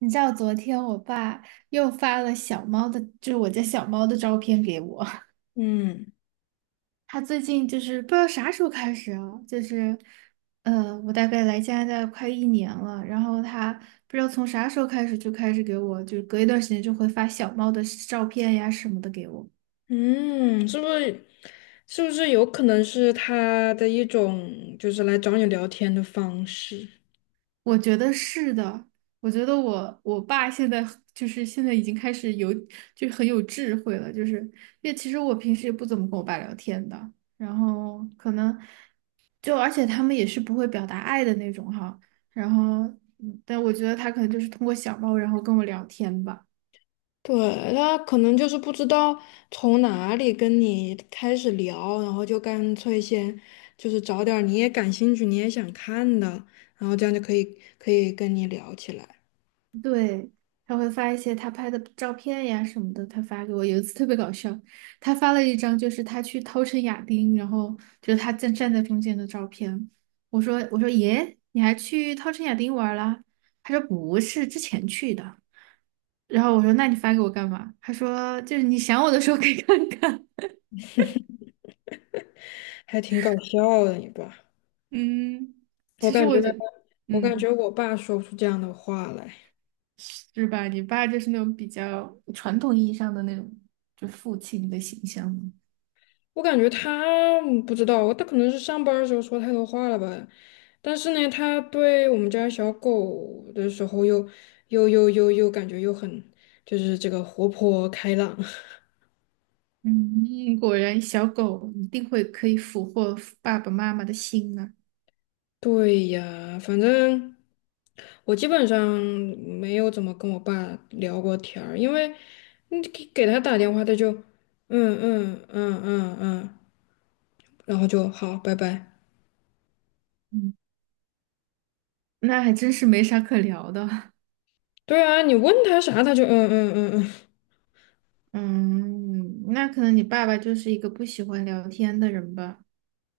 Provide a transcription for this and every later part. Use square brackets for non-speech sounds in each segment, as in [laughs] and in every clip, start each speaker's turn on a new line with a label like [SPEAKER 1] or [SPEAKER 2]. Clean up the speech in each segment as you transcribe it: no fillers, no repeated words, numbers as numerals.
[SPEAKER 1] 你知道昨天我爸又发了小猫的，就是我家小猫的照片给我。[laughs]
[SPEAKER 2] 嗯
[SPEAKER 1] 他最近就是不知道啥时候开始啊，就是，我大概来加拿大快一年了，然后他不知道从啥时候开始就开始给我，就是隔一段时间就会发小猫的照片呀什么的给我。
[SPEAKER 2] 嗯，是不是有可能是他的一种就是来找你聊天的方式？
[SPEAKER 1] 我觉得是的，我觉得我爸现在很就是现在已经开始有就很有智慧了，就是因为其实我平时也不怎么跟我爸聊天的，然后可能就而且他们也是不会表达爱的那种哈，然后但我觉得他可能就是通过小猫然后跟我聊天吧。
[SPEAKER 2] 对，他可能就是不知道从哪里跟你开始聊，然后就干脆先就是找点儿你也感兴趣、你也想看的，然后这样就可以跟你聊起来。
[SPEAKER 1] 对，他会发一些他拍的照片呀什么的，他发给我。有一次特别搞笑，他发了一张就是他去稻城亚丁，然后就是他站在中间的照片。我说耶，你还去稻城亚丁玩啦？他说不是，之前去的。然后我说那你发给我干嘛？他说就是你想我的时候可以看看。
[SPEAKER 2] 还挺搞笑的，你爸。
[SPEAKER 1] [laughs]。嗯，
[SPEAKER 2] 我
[SPEAKER 1] 其实
[SPEAKER 2] 感觉，
[SPEAKER 1] 我就
[SPEAKER 2] 我感觉
[SPEAKER 1] 嗯
[SPEAKER 2] 我爸说不出这样的话来。
[SPEAKER 1] 是吧？你爸就是那种比较传统意义上的那种，就父亲的形象嘛。
[SPEAKER 2] 我感觉他嗯不知道，他可能是上班儿的时候说太多话了吧。但是呢，他对我们家小狗的时候又感觉又很就是这个活泼开朗。
[SPEAKER 1] 嗯，果然小狗一定会可以俘获爸爸妈妈的心啊。
[SPEAKER 2] [laughs] 对呀，反正我基本上没有怎么跟我爸聊过天儿，因为你给他打电话，他就嗯，然后就好，拜拜。
[SPEAKER 1] 嗯，那还真是没啥可聊的。[laughs]
[SPEAKER 2] 对啊，你问他啥，他就嗯嗯嗯嗯。
[SPEAKER 1] 嗯，那可能你爸爸就是一个不喜欢聊天的人吧。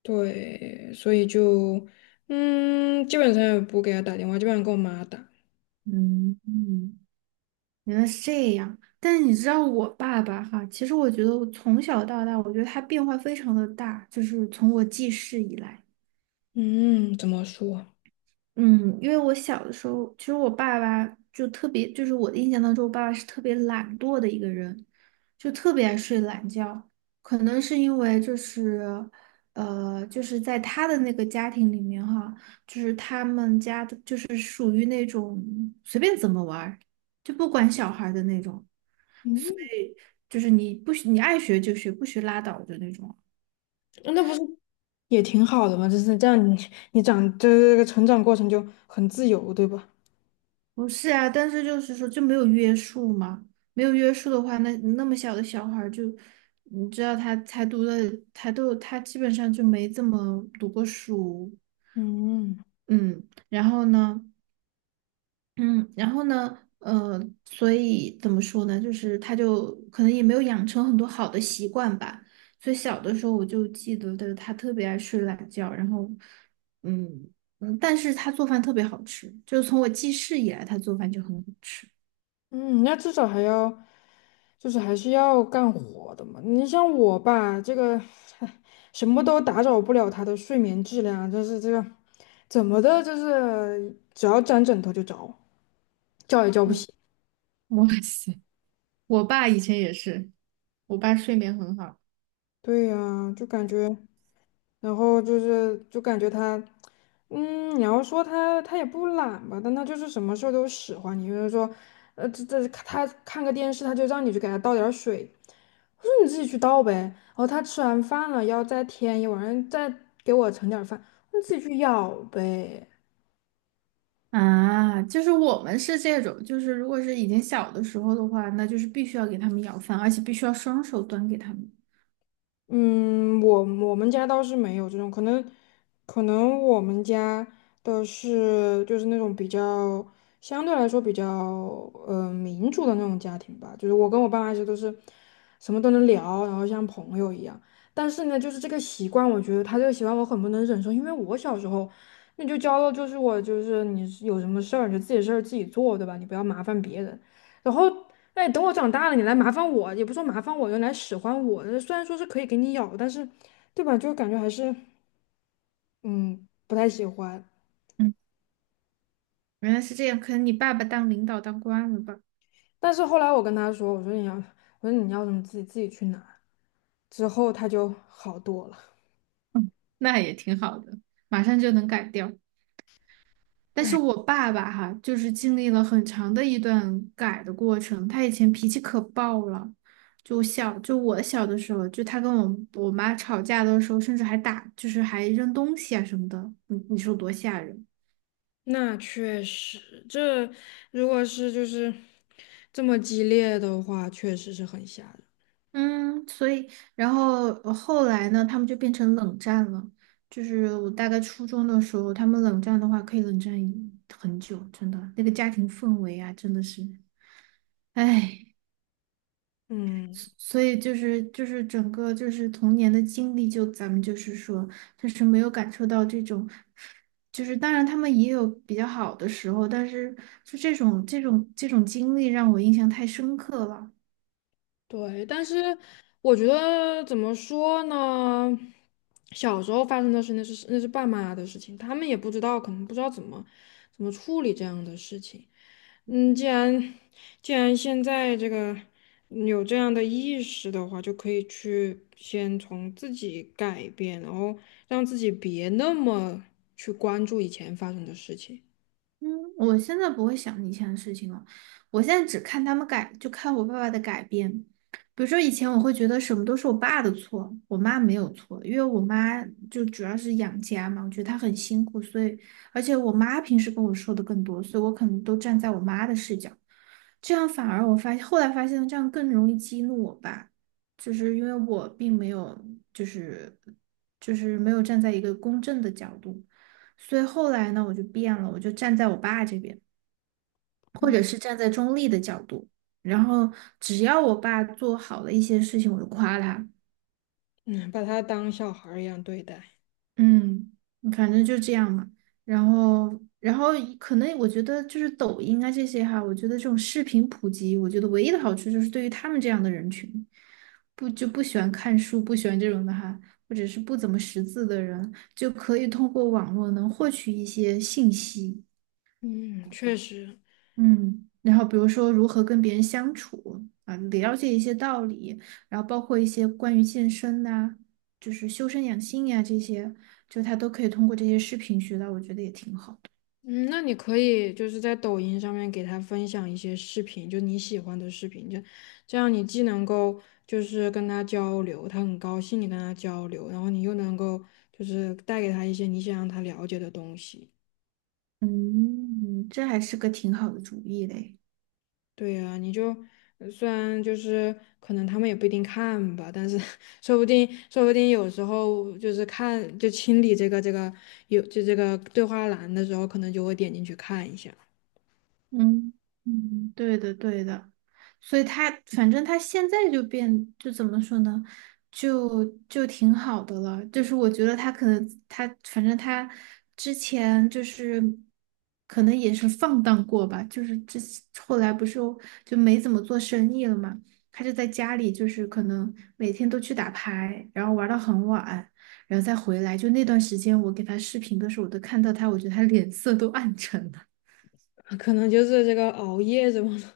[SPEAKER 2] 对，所以就，嗯，基本上也不给他打电话，基本上跟我妈打。
[SPEAKER 1] 嗯嗯，原来是这样。但是你知道我爸爸哈，其实我觉得我从小到大，我觉得他变化非常的大，就是从我记事以来。
[SPEAKER 2] 嗯，怎么说？
[SPEAKER 1] 嗯，因为我小的时候，其实我爸爸就特别，就是我的印象当中，我爸爸是特别懒惰的一个人，就特别爱睡懒觉。可能是因为就是，就是在他的那个家庭里面哈，就是他们家的就是属于那种随便怎么玩儿，就不管小孩儿的那种，
[SPEAKER 2] 嗯，
[SPEAKER 1] 就是你不许你爱学就学，不学拉倒的那种。
[SPEAKER 2] 那不是也挺好的吗？就是这样你，你长这个成长过程就很自由，对吧？
[SPEAKER 1] 不是啊，但是就是说就没有约束嘛，没有约束的话，那么小的小孩儿就，你知道他才读了，他基本上就没怎么读过书。
[SPEAKER 2] 嗯，
[SPEAKER 1] 嗯，然后呢，嗯，然后呢，所以怎么说呢，就是他就可能也没有养成很多好的习惯吧，所以小的时候我就记得的他特别爱睡懒觉，然后，嗯但是他做饭特别好吃，就是从我记事以来，他做饭就很好吃。
[SPEAKER 2] 嗯，那至少还要，就是还是要干活的嘛。你像我吧，这个 [laughs] 什么都打扰不了他的睡眠质量啊，就是这个怎么的，就是只要沾枕头就着，叫也叫不
[SPEAKER 1] 嗯。
[SPEAKER 2] 醒。
[SPEAKER 1] [laughs] 哇塞，我爸以前也是，我爸睡眠很好
[SPEAKER 2] 对呀，就感觉。然后就是就感觉他，嗯，你要说他也不懒吧，但他就是什么事儿都使唤你，比如说，这他看个电视，他就让你去给他倒点儿水，我说你自己去倒呗。然后他吃完饭了，要再添一碗，再给我盛点儿饭，你自己去舀呗。
[SPEAKER 1] 啊，就是我们是这种，就是如果是以前小的时候的话，那就是必须要给他们舀饭，而且必须要双手端给他们。
[SPEAKER 2] 嗯，我们家倒是没有这种，可能可能我们家的是就是那种比较相对来说比较民主的那种家庭吧，就是我跟我爸妈其实都是什么都能聊，然后像朋友一样。但是呢，就是这个习惯，我觉得他这个习惯我很不能忍受，因为我小时候那就教了，就是我就是你有什么事儿你就自己事儿自己做，对吧？你不要麻烦别人。然后哎，等我长大了，你来麻烦我，也不说麻烦我，就来使唤我。虽然说是可以给你咬，但是，对吧？就感觉还是，嗯，不太喜欢。
[SPEAKER 1] 嗯。原来是这样，可能你爸爸当领导当惯了吧？
[SPEAKER 2] 但是后来我跟他说，我说你要什么自己去拿。之后他就好多了。
[SPEAKER 1] 嗯，那也挺好的，马上就能改掉。但
[SPEAKER 2] 哎，
[SPEAKER 1] 是我爸爸哈，就是经历了很长的一段改的过程。他以前脾气可爆了，就小就我小的时候，就他跟我妈吵架的时候，甚至还打，就是还扔东西啊什么的。你你说多吓人？
[SPEAKER 2] 那确实，这如果是就是这么激烈的话，确实是很吓人。
[SPEAKER 1] 嗯，所以然后后来呢，他们就变成冷战了。就是我大概初中的时候，他们冷战的话，可以冷战很久，真的那个家庭氛围啊，真的是，唉。
[SPEAKER 2] 嗯。
[SPEAKER 1] 所以就是就是整个就是童年的经历，就咱们就是说，就是没有感受到这种，就是当然他们也有比较好的时候，但是就这种经历让我印象太深刻了。
[SPEAKER 2] 对，但是我觉得怎么说呢？小时候发生的事，那是爸妈的事情，他们也不知道，可能不知道怎么处理这样的事情。嗯，既然现在这个有这样的意识的话，就可以去先从自己改变，然后让自己别那么去关注以前发生的事情，
[SPEAKER 1] 嗯，我现在不会想以前的事情了，我现在只看他们改，就看我爸爸的改变。比如说以前我会觉得什么都是我爸的错，我妈没有错，因为我妈就主要是养家嘛，我觉得她很辛苦，所以而且我妈平时跟我说的更多，所以我可能都站在我妈的视角，这样反而我发现后来发现这样更容易激怒我爸，就是因为我并没有就是没有站在一个公正的角度。所以后来呢，我就变了，我就站在我爸这边，或者是站在中立的角度，然后只要我爸做好了一些事情，我就夸他。
[SPEAKER 2] 嗯，把他当小孩儿一样对待。
[SPEAKER 1] 嗯，反正就这样嘛。然后，然后可能我觉得就是抖音啊这些哈，我觉得这种视频普及，我觉得唯一的好处就是对于他们这样的人群，不就不喜欢看书、不喜欢这种的哈，或者是不怎么识字的人，就可以通过网络能获取一些信息。
[SPEAKER 2] 嗯，确实。
[SPEAKER 1] 嗯，然后比如说如何跟别人相处啊，了解一些道理，然后包括一些关于健身呐、就是修身养性呀、这些，就他都可以通过这些视频学到，我觉得也挺好的。
[SPEAKER 2] 嗯，那你可以就是在抖音上面给他分享一些视频，就你喜欢的视频，就这样你既能够就是跟他交流，他很高兴你跟他交流，然后你又能够就是带给他一些你想让他了解的东西。
[SPEAKER 1] 嗯，这还是个挺好的主意嘞。
[SPEAKER 2] 对呀，你就虽然就是可能他们也不一定看吧，但是 [laughs] 说不定有时候就是看就清理这个有就这个对话栏的时候，可能就会点进去看一下。
[SPEAKER 1] 嗯嗯，对的对的，所以他反正他现在就变，就怎么说呢，就挺好的了。就是我觉得他可能他反正他之前就是可能也是放荡过吧，就是后来不是就没怎么做生意了嘛，他就在家里就是可能每天都去打牌，然后玩到很晚，然后再回来。就那段时间我给他视频的时候，我都看到他，我觉得他脸色都暗沉了。
[SPEAKER 2] 啊可能就是这个熬夜什么的，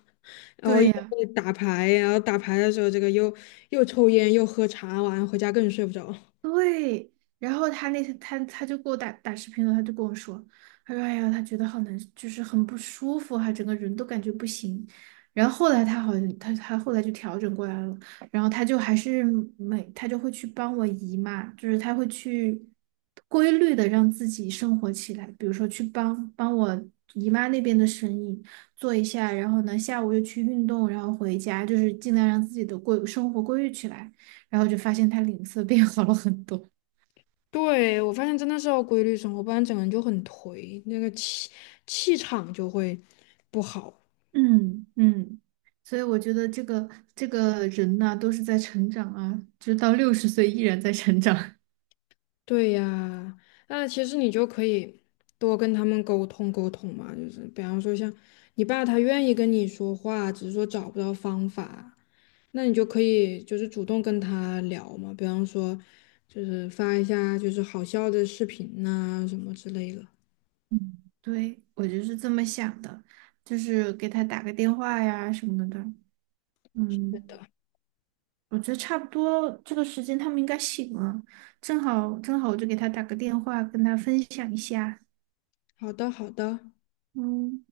[SPEAKER 1] [laughs]
[SPEAKER 2] 熬
[SPEAKER 1] 对
[SPEAKER 2] 夜
[SPEAKER 1] 呀。
[SPEAKER 2] 打牌，然后打牌的时候这个又抽烟又喝茶，晚上回家更睡不着。
[SPEAKER 1] 对，然后他那天他就给我打打视频了，他就跟我说，他说哎呀，他觉得好难，就是很不舒服啊，他整个人都感觉不行。然后后来他好像他后来就调整过来了，然后他就还是他就会去帮我姨妈，就是他会去规律的让自己生活起来，比如说去帮帮我姨妈那边的生意做一下，然后呢下午又去运动，然后回家，就是尽量让自己的生活规律起来。然后就发现他脸色变好了很多。
[SPEAKER 2] 对，我发现真的是要规律生活，不然整个人就很颓，那个气场就会不好。
[SPEAKER 1] 嗯嗯，所以我觉得这个人呐、都是在成长啊，就到60岁依然在成长。
[SPEAKER 2] 对呀，那其实你就可以多跟他们沟通沟通嘛，就是比方说像你爸他愿意跟你说话，只是说找不到方法，那你就可以就是主动跟他聊嘛，比方说就是发一下就是好笑的视频呐、什么之类的。
[SPEAKER 1] 嗯，对，我就是这么想的，就是给他打个电话呀什么的。
[SPEAKER 2] 对
[SPEAKER 1] 嗯，
[SPEAKER 2] 的，
[SPEAKER 1] 我觉得差不多这个时间他们应该醒了，正好正好我就给他打个电话，跟他分享一下。
[SPEAKER 2] 好的，好的。
[SPEAKER 1] 嗯。